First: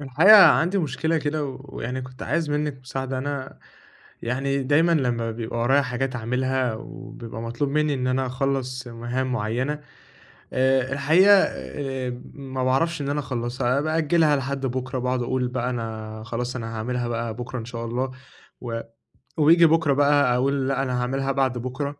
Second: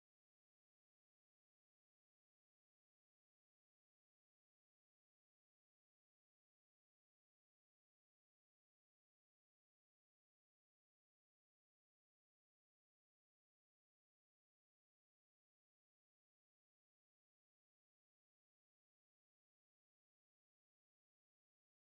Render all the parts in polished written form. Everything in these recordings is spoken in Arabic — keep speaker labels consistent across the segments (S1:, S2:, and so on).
S1: الحقيقة عندي مشكلة كده، ويعني كنت عايز منِّك مساعدة. أنا يعني دايمًا لمّا بيبقى ورايا حاجات أعملها وبيبقى مطلوب منّي إن أنا أخلّص مهام معيّنة، الحقيقة ما باعرفش إن أنا أخلّصها، بأجّلها لحد بُكرة، باقعد أقول بقى أنا خلاص أنا هاعملها بقى بُكرة إن شاء الله، و وييجي بُكرة بقى أقول لأ، أنا هاعملها بعد بُكرة.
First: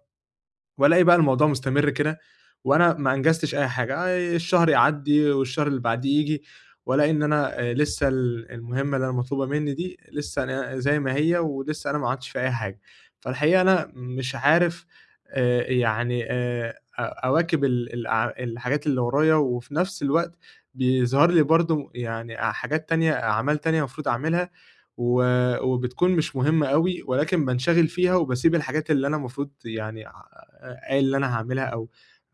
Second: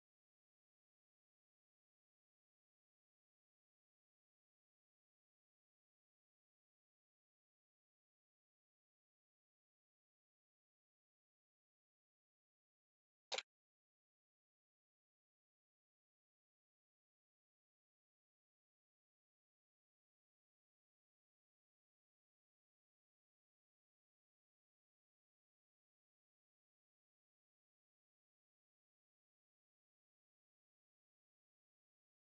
S1: والاقي بقى الموضوع مستمر كده، وأنا ما أنجزتش أي حاجة، الشهر يعدّي والشهر اللي بعديه ييجي، والاقي إن أنا لسه المهمة اللي أنا مطلوبة مني دي لسه أنا زي ما هي، ولسه أنا ما عملتش فيها أي حاجة. فالحقيقة أنا مش عارف يعني أ أواكب ال الأع الحاجات اللي ورايا، وفي نفس الوقت بيظهر لي برضه يعني حاجات تانية، أعمال تانية المفروض أعملها، و وبتكون مش مهمة أوي، ولكن بانشغل فيها وباسيب الحاجات اللي أنا المفروض يعني ع قايل اللي أنا هاعملها، أو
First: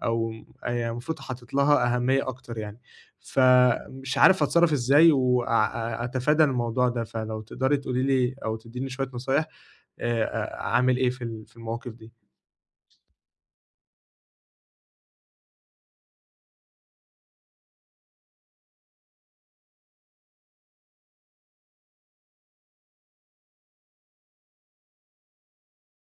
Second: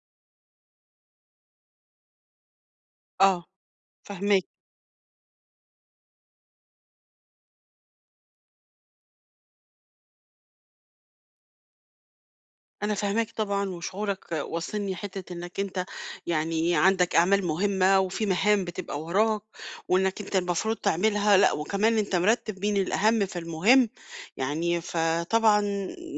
S1: أو آآ المفروض حاطط لها أهمية أكتر يعني.
S2: آه،
S1: فمش عارف
S2: فاهماك.
S1: أتصرّف إزاي، أتفادى الموضوع ده، فلو تقدري تقولي لي أو تدّيني شوية نصايح، أ أعمل إيه في المواقف دي؟
S2: أنا فاهماك طبعًا، وشعورك واصلني حتّة إنّك أنت يعني عندك أعمال مهمة، وفي مهام بتبقى وراك، وإنّك أنت المفروض تعملها، لأ وكمان أنت مرتّب بين الأهم فالمهم، يعني فطبعًا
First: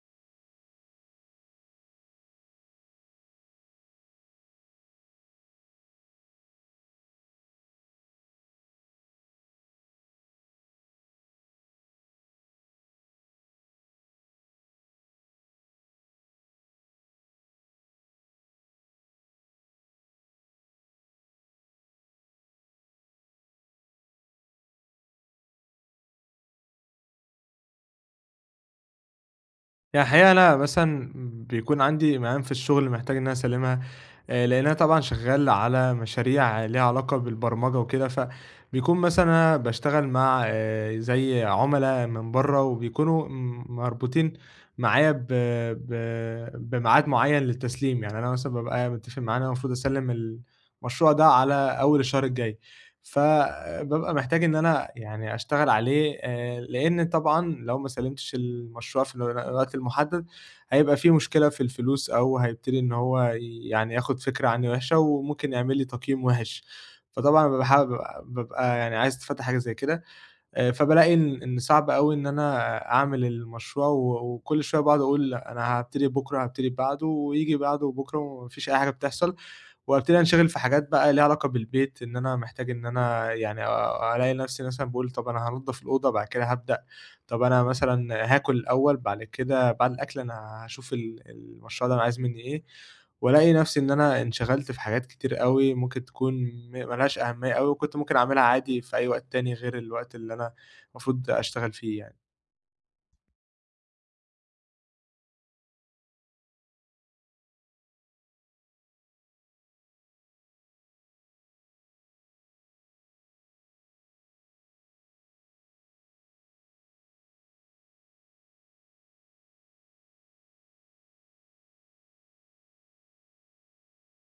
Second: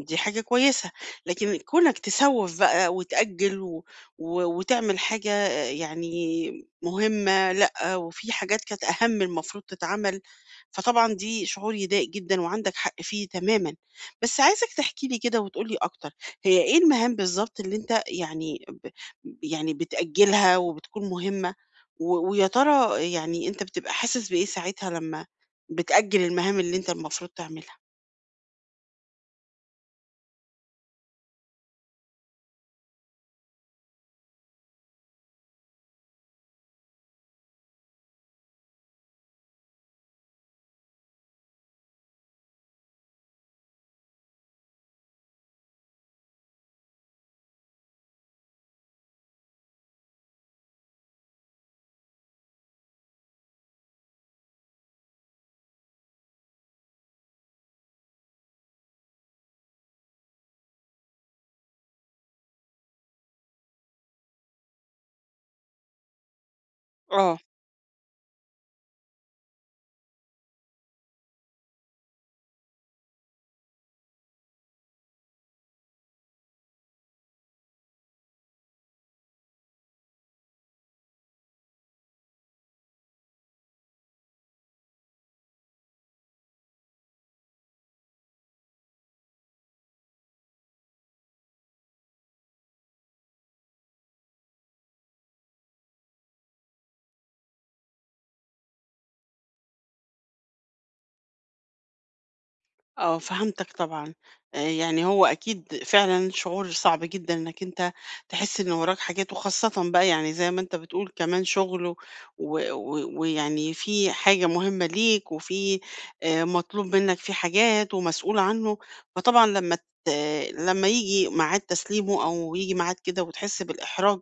S2: دي حاجة كويسة، لكن كونك تسوّف بقى وتأجّل و و وتعمل حاجة يعني مهمة لأ، وفي حاجات كانت أهم المفروض تتعمل، فطبعًا دي شعور يضايق جدًا وعندك حق فيه تمامًا، بس عايزك تحكي لي كده وتقول لي أكتر، هي إيه المهام بالضبط اللي أنت يعني يعني بتأجّلها وبتكون مهمة، و ويا ترى يعني أنت بتبقى حاسس بإيه ساعتها لمّا بتأجّل المهام اللي أنت المفروض تعملها؟
S1: يعني الحقيقة أنا مثلًا بيكون عندي مهام في الشغل محتاج إن أنا أسلّمها، لإن أنا طبعًا شغال على مشاريع ليها علاقة بالبرمجة وكده. فبيكون مثلًا أنا باشتغل مع، زي عُملا من برّه، وبيكونوا مربوطين معايا ب ب بميعاد معيّن للتسليم. يعني أنا مثلًا بابقى متّفق معاه إن أنا المفروض أسلِّم المشروع ده على أول الشهر الجاي، فبابقى محتاج إن أنا يعني أشتغل عليه، لإن طبعًا لو ما سلِّمتش المشروع في الوقت المحدد هيبقى في مشكلة في الفلوس، أو هيبتدي إن هو يعني ياخد فكرة عنّي وِحشة، وممكن يعمل لي تقييم وِحِش.
S2: آه.
S1: فطبعًا بابقى حا بابقى بابقى يعني عايز أتفادى حاجة زي كده. فبالاقي إن صعب أوي إن أنا أعمل المشروع، وكل شوية باقعد أقول لأ، أنا هابتدي بكرة، هابتدي بعده، وييجي بعده وبكرة وما فيش أي حاجة بتحصل. وابتدي أنشغل في حاجات بقى ليها علاقة بالبيت، إن أنا محتاج إن أنا يعني ألاقي نفسي مثلًا باقول طَب أنا هانضّف الأوضة بعد كده هابدأ، طَب أنا مثلًا هاكل الأول بعد كده بعد الأكل أنا هاشوف المشروع ده أنا عايز منّي إيه. والاقي نفسي إن أنا انشغلت في حاجات كتير أوي ممكن تكون ما لهاش أهمية أوي، وكنت ممكن أعملها عادي في أي وقت تاني غير الوقت اللي أنا المفروض أشتغل فيه يعني.
S2: آه، فهمتك طبعًا. يعني هو أكيد فعلًا شعور صعب جدًا إنك أنت تحس إن وراك حاجات، وخاصةً بقى يعني زي ما أنت بتقول كمان شغل و و ويعني في حاجة مهمة ليك، وفي مطلوب منك في حاجات ومسؤول عنه، فطبعًا ت لمّا ييجي ميعاد تسليمه أو ييجي ميعاد كده وتحس بالإحراج،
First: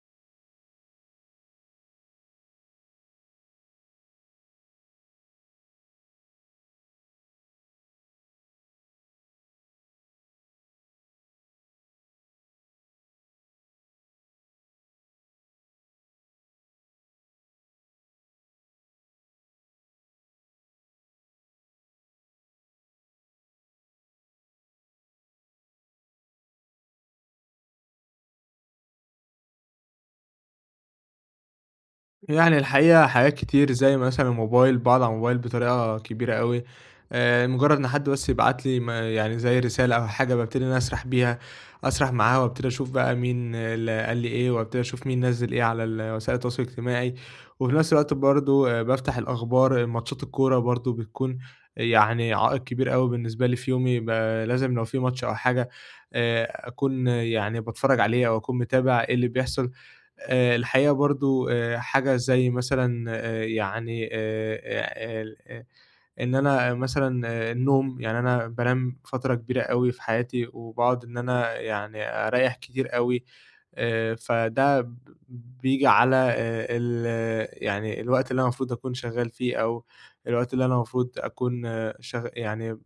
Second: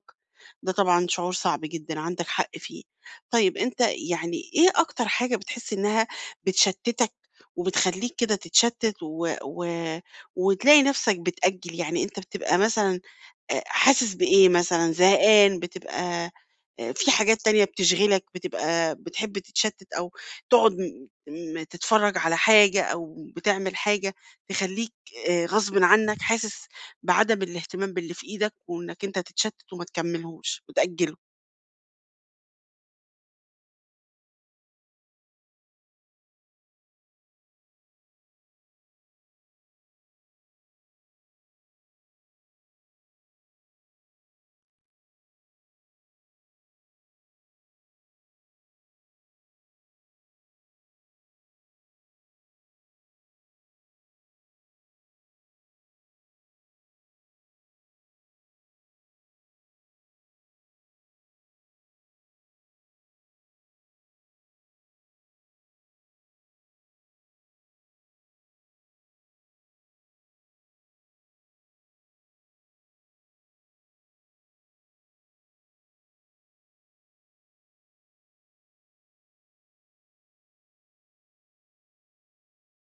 S2: ده طبعًا شعور صعب جدًا، عندك حق فيه. طيب أنت يعني إيه أكتر حاجة بتحس إنها بتشتتك وبتخلّيك كده تتشتّت و و وتلاقي نَفْسك بتأجّل، يعني أنت بتبقى مثلًا حاسس بإيه مثلًا، زهقان، بتبقى في حاجات تانية بتشغلك، بتبقى بتحب تتشتّت أو تقعد م م تتفرّج على حاجة أو بتعمل حاجة تخلّيك غصبٍ عنّك حاسس بعدم الاهتمام باللي في إيدك وإنّك أنت تتشتّت وما تكمّلهوش وتأجّله.
S1: يعني الحقيقة حاجات كتير، زي مثلًا الموبايل، باقعد على الموبايل بطريقة كبيرة أوي. مجرد إن حد بس يبعت لي، ما يعني زي رسالة أو حاجة، بابتدي إن أنا أسرح بيها، أسرح معاها، وابتدي أشوف بقى مين اللي قال لي إيه، وابتدي أشوف مين نزّل إيه على وسائل التواصل الاجتماعي. وفي نفس الوقت برضه بافتح الأخبار، ماتشات الكورة برضه بتكون يعني عائق كبير أوي بالنسبة لي في يومي. لازم لو في ماتش أو حاجة، أكون يعني باتفرج عليه، أو أكون متابع إيه اللي بيحصل. الحقيقة برضه حاجة زي مثلًا، يعني ال إن أنا مثلًا آه، النوم، يعني أنا بانام فترة كبيرة أوي في حياتي، وباقعد إن أنا يعني أريّح كتير أوي. فده بييجي على ال يعني الوقت اللي أنا المفروض أكون شغّال فيه، أو الوقت اللي أنا المفروض أكون آه، يعني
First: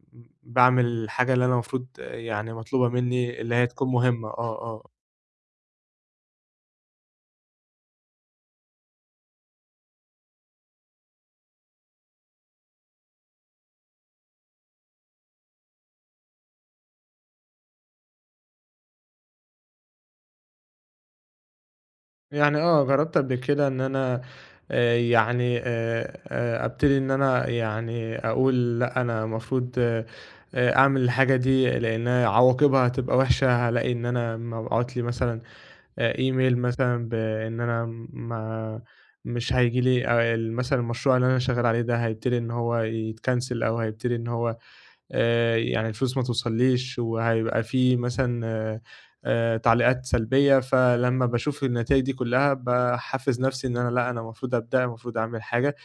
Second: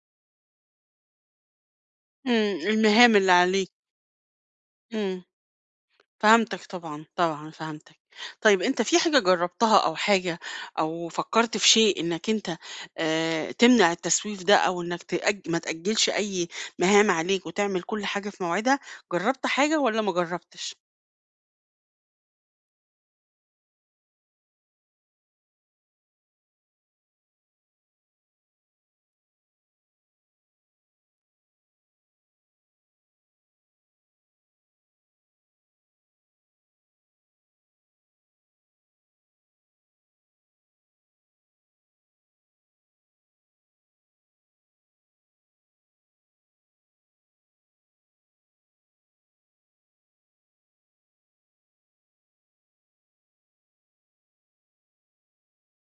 S1: باعمل الحاجة اللي أنا المفروض آه، يعني
S2: إمم،
S1: مطلوبة
S2: المهام اللي
S1: منّي، اللي هي
S2: عليك.
S1: تكون مهمة. آه، آه.
S2: إمم. فهمتك طبعًا، طبعًا فهمتك. طيب أنت في حاجة جرّبتها أو حاجة أو فكّرت في شيء إنّك أنت تمنع التسويف ده أو إنّك ما تأجّلش أي مهام عليك وتعمل كل حاجة في مواعيدها، جرّبت حاجة والّا ما جرّبتش؟
S1: يعني آه، جرّبت قبل كده إن أنا، يعني أبتدي إن أنا يعني أقول لأ، أنا المفروض، أعمل الحاجة دي لإن عواقبها هتبقى وِحشة. هالاقي إن أنا مبعوت لي مثلًا، إيميل مثلًا، بإن أنا ما مش هييجي لي ال مثلًا المشروع اللي أنا شغّال عليه ده هيبتدي إن هو يتكنسل، أو هيبتدي إن هو يعني الفلوس ما توصلّيش، وهيبقى في مثلًا تعليقات سلبية. فلمّا باشوف النتايج دي كلّها، باحفّز نَفْسي إن أنا لأ، أنا المفروض أبدأ، المفروض أعمل حاجة.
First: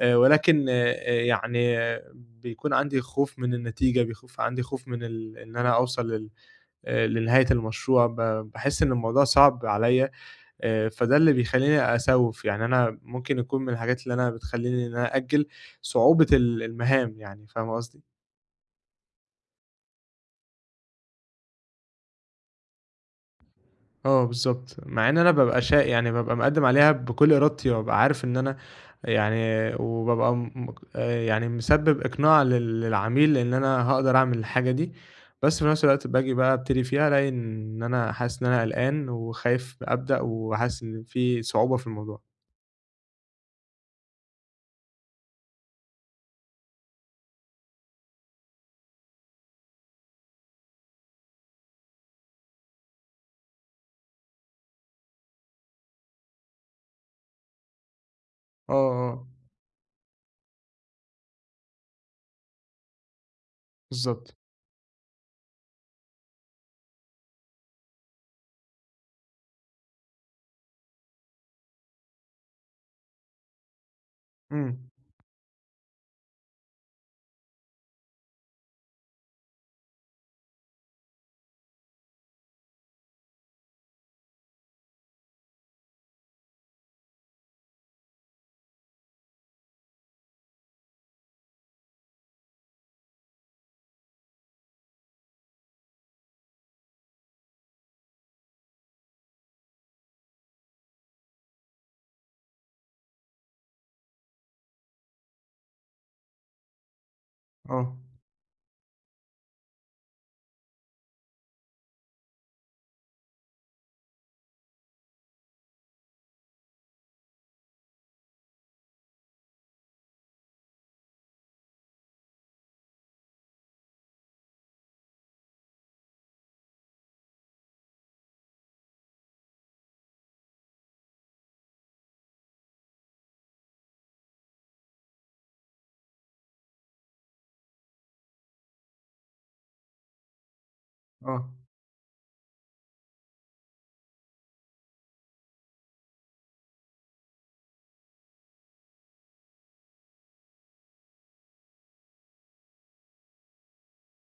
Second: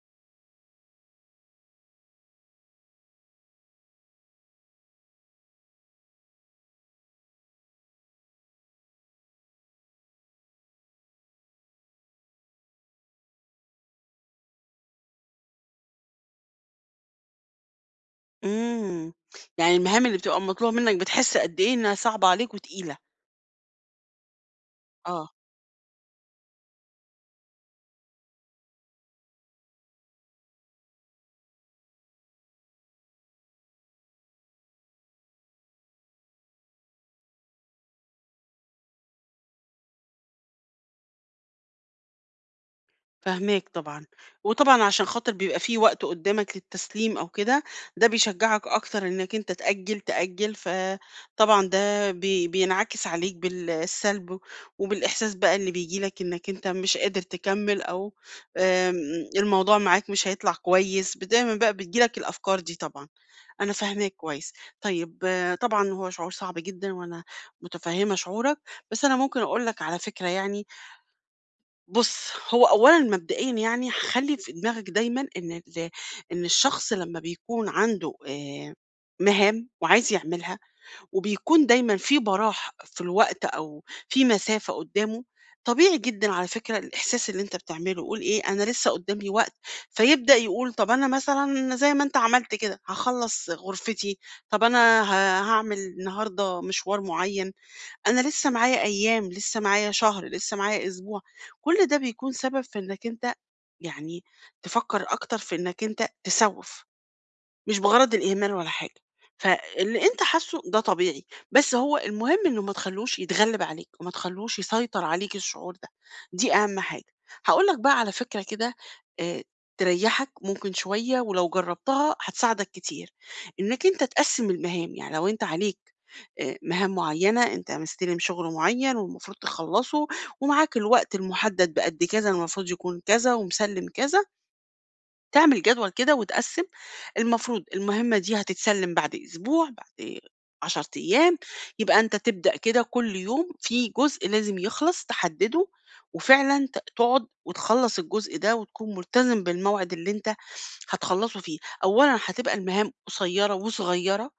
S1: ولكن يعني يعني بيكون عندي خوف من النتيجة. عندي خوف من إن أنا أوصل لل لنهاية المشروع. باحس إن الموضوع صعب عليّا. فده اللي بيخلّيني أسَوِّف. يعني أنا ممكن يكون من الحاجات اللي أنا بتخلّيني إن أنا أأجّل صعوبة المهام يعني. فاهمة قصدي؟
S2: إمم. يعني المهام اللي بتبقى مطلوبة منّك بتحس قد إيه إنّها صعبة عليك وتقيلة.
S1: آه بالضبط، مع إن
S2: آه.
S1: أنا بابقى شا يعني بابقى مقدّم عليها بكل إرادتي، وبابقى عارف إن أنا يعني، وبابقى م يعني مسبب إقناع للعميل إن أنا هاقدر أعمل الحاجة دي. بس في نفس الوقت باجي بقى أبتدي فيها، ألاقي إن أنا حاسس إن أنا قلقان، وخايف أبدأ، وحاسس إن في صعوبة في الموضوع.
S2: فاهماك طبعًا، وطبعًا عشان خاطر بيبقى في وقت قدّامك للتسليم أو كده، ده بيشجعك أكتر إنك أنت تأجّل، تأجّل، فطبعًا ده بينعكس عليك بالسلب وبالإحساس بقى اللي بييجي لك إنك أنت مش قادر تكمّل أو
S1: آه،
S2: آمم
S1: آه، آه،
S2: الموضوع معاك مش هيطلع كويس، دايمًا بقى بتيجي لك الأفكار دي طبعًا، أنا فاهماك
S1: بالضبط.
S2: كويس. طيب آه، طبعًا هو شعور صعب جدًا وأنا متفهّمة شعورك، بس أنا ممكن أقول لك على فكرة يعني بُص، هو أولًا مبدئيًا يعني خلّي في دماغك
S1: إمم.
S2: دايمًا إن إن الشخص لمّا بيكون عنده مهام وعايز يعملها وبيكون دايمًا في براح في الوقت أو في مسافة قدّامه، طبيعي جدًا على فكرة الإحساس اللي أنت بتعمله، قُل إيه أنا لسه قدّامي وقت، فيبدأ يقول طَب أنا مثلًا زي ما أنت عملت كده، هاخلّص غرفتي، طَب أنا هاعمل النهارده مشوار معيّن. أنا لسه معايا أيام، لسه معايا شهر، لسه معايا أسبوع، كل ده بيكون سبب في إنك أنت يعني تفكّر أكتر في إنك أنت تسوّف. مش
S1: آه،
S2: بغرض الإهمال ولا حاجة، فاللي أنت حاسُّه ده طبيعي، بس هو المهم إنه ما تخلّوش يتغلِّب عليك وما تخلّوش يسيطر عليك الشعور ده، دي أهَم حاجة. هاقول لك بقى على فكرة كده آآ تريّحك ممكن شوية ولو جرّبتها هتساعدك كتير، إنّك أنت تقسِّم المهام، يعني لو أنت عليك مهام معيّنة، أنت مستلم شُغل معيّن والمفروض تخلّصه ومعاك الوقت المُحدَّد بقد كذا المفروض يكون كذا ومسلِّم كذا، تعمل جدول كده وتقسّم، المفروض المهمة دي هتتسلّم بعد أسبوع، بعد 10 أيام،
S1: آه،
S2: يبقى أنت تبدأ كده كل يوم في جزء لازم يخلص تحدّده، وفعلًا تقعد وتخلّص الجزء ده وتكون ملتزم بالموعد اللي أنت هتخلّصه فيه. أولًا هتبقى المهام قصيّرة وصغيّرة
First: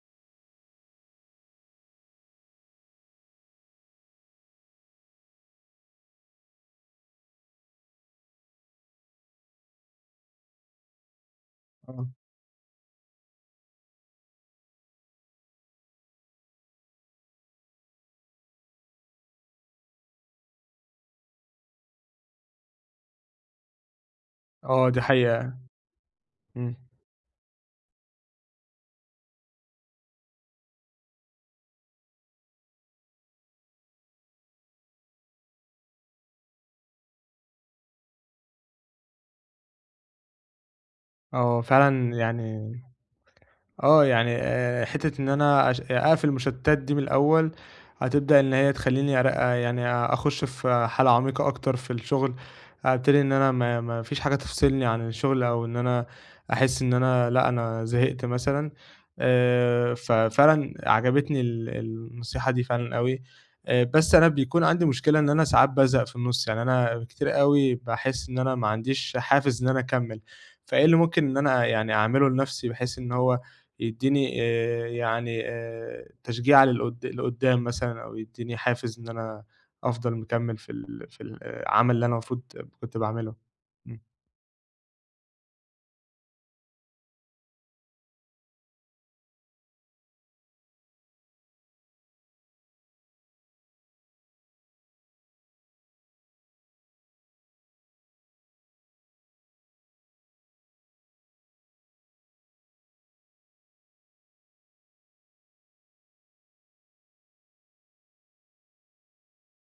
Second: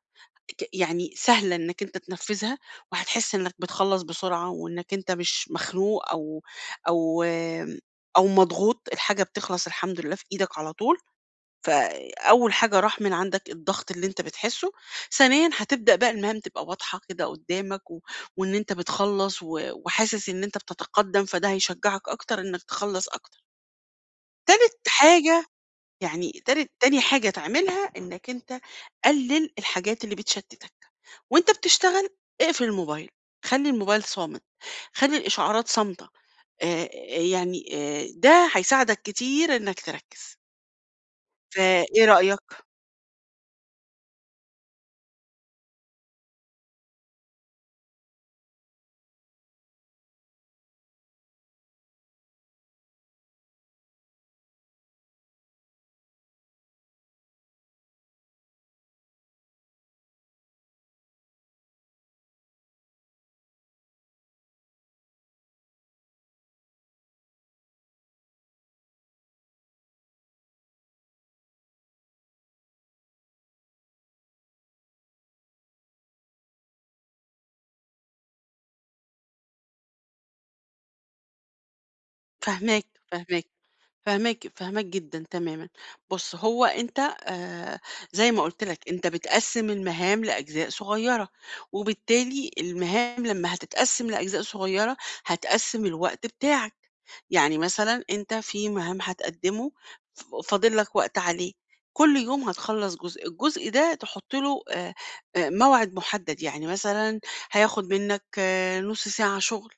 S2: يعني سهلة إنّك أنت تنفّذها، وهتحس إنّك بتخلّص بسرعة وإنّك أنت مش مخنوق أو آمم، أو مضغوط، الحاجة بتخلص الحمد لله في إيدك على طول.
S1: آه،
S2: فأول حاجة راح من عندك الضغط اللي أنت بتحسه، ثانيًا هتبدأ بقى المهام تبقى واضحة كده قدامك و وإن أنت بتخلّص و وحاسس إن أنت بتتقدّم، فده هيشجعك أكتر إنك تخلّص أكتر. تالت
S1: آه، دي
S2: حاجة
S1: حقيقة.
S2: يعني تالت
S1: إمم.
S2: تاني حاجة تعملها إنك أنت قلِّل الحاجات اللي بتشتتك، وأنت بتشتغل اقفل الموبايل، خلّي الموبايل صامت، خلّي الإشعارات صامتة، آآ يعني ده هيساعدك كتير إنك تركّز،
S1: آه
S2: فإيه
S1: فعلًا
S2: رأيك؟
S1: يعني آه، يعني حتّة إن أنا أقفل المشتتات دي من الأول، هتبدأ إن هي تخلّيني أر آه، يعني أخُش في حالة عميقة أكتر في الشغل. أبتدي إن أنا ما فيش حاجة تفصلني عن الشغل، أو إن أنا أحس إن أنا لأ، أنا زهقت مثلًا. ففعلًا عجبتني النصيحة دي فعلًا أوي. بس أنا بيكون عندي مشكلة إن أنا ساعات بازهق في النُص. يعني أنا كتير أوي باحس إن أنا ما عنديش حافز إن أنا أكمّل، فإيه اللي ممكن إن أنا يعني أعمله لنَفْسي بحيث إن هو يدّيني، يعني تشجيع لقدّام مثلًا، أو يدّيني حافز إن أنا أفضل مكمّل في العمل اللي أنا المفروض
S2: فاهماك،
S1: كنت باعمله.
S2: فاهماك،
S1: إمم.
S2: فاهماك، فاهماك جدًا تمامًا. بُص، هو أنت زي ما قُلت لك، أنت بتقسّم المهام لأجزاء صغيّرة، وبالتالي المهام لمّا هتتقسّم لأجزاء صغيّرة، هتقسّم الوقت بتاعك. يعني مثلًا أنت في مهام هتقدّمه فاضل لك وقت عليه، كل يوم هتخلّص جزء، الجزء ده تحُط له موعد مُحدّد، يعني مثلًا هياخُد منّك آه، نُص ساعة شُغل،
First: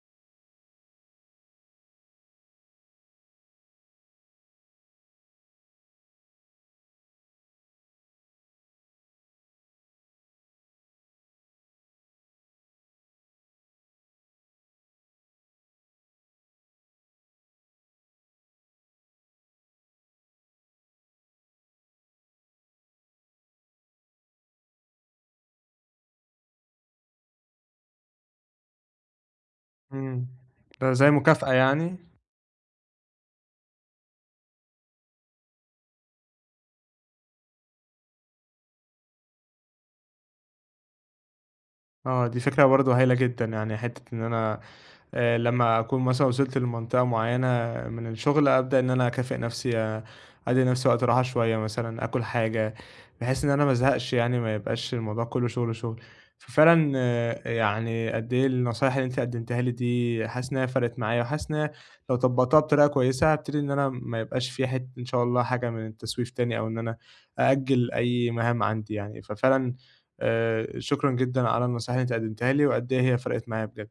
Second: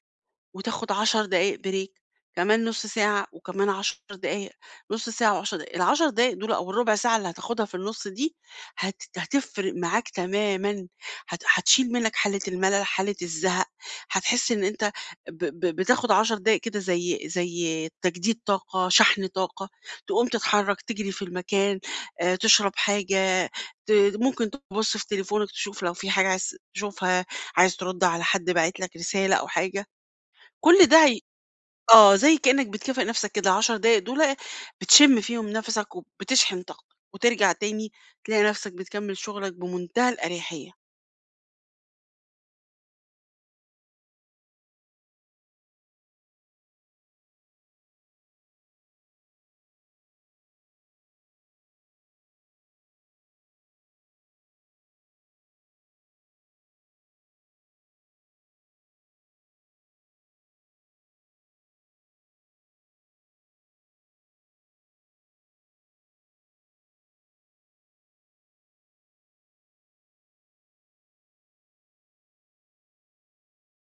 S2: وتاخد 10 دقايق بريك، كمان نُص ساعة، وكمان 10 دقايق، نُص ساعة و10 دقايق، ال10 دقايق دول أو الربع ساعة اللي هتاخدها في النُص دي هتفرق معاك تمامًا، هتشيل منك حالة الملل، حالة الزهق، هتحس إن أنت ب ب بتاخد 10 دقايق كده زي تجديد طاقة، شحن طاقة، تقوم تتحرك، تجري في المكان، تشرب حاجة، ممكن تبُص في تليفونك تشوف لو في حاجة عايز تشوفها، عايز ترُد على حد باعت لك رسالة أو حاجة.
S1: إمم.
S2: كل
S1: ده
S2: ده
S1: زي مكافأة يعني؟
S2: آه، زي كإنّك بتكافئ نَفْسك كده، ال10 دقايق دُولة بتشِم فيهم نَفَسك وبتشحن طاقتك، وترجع تاني تلاقي نَفْسك بتكمّل شُغلك بمنتهى الأريحية.
S1: آه، دي فكرة برضه هايلة جدًا، يعني حتّة إن أنا لمّا أكون مثلًا وصلت لمنطقة معيّنة من الشغل، أبدأ إن أنا أكافئ نَفْسي، أدّي لنَفْسي وقت راحة شوية مثلًا، آكُل حاجة، بحيث إن أنا ما ازهقش يعني، ما يبقاش الموضوع كُلّه شُغل، شُغل. ففعلًا آه، يعني قد إيه النصايح اللي أنتِ قدّمتيها لي دي، حاسس إن هي فرقِت معايا، وحاسس إن هي لو طبّقتها بطريقة كويسة، هابتدي إن أنا ما يبقاش في حتّة إن شاء الله حاجة من التسويف تاني، أو إن أنا أأجّل أي مهام عندي يعني. ففعلًا شكرًا جدًا على النصايح اللي أنتِ قدمتيها لي، وقد إيه هي فرقِت معايا بجد.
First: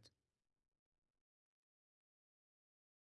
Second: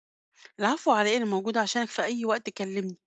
S2: العفو على إيه، أنا موجودة عشانك في أي وقت كلّمني.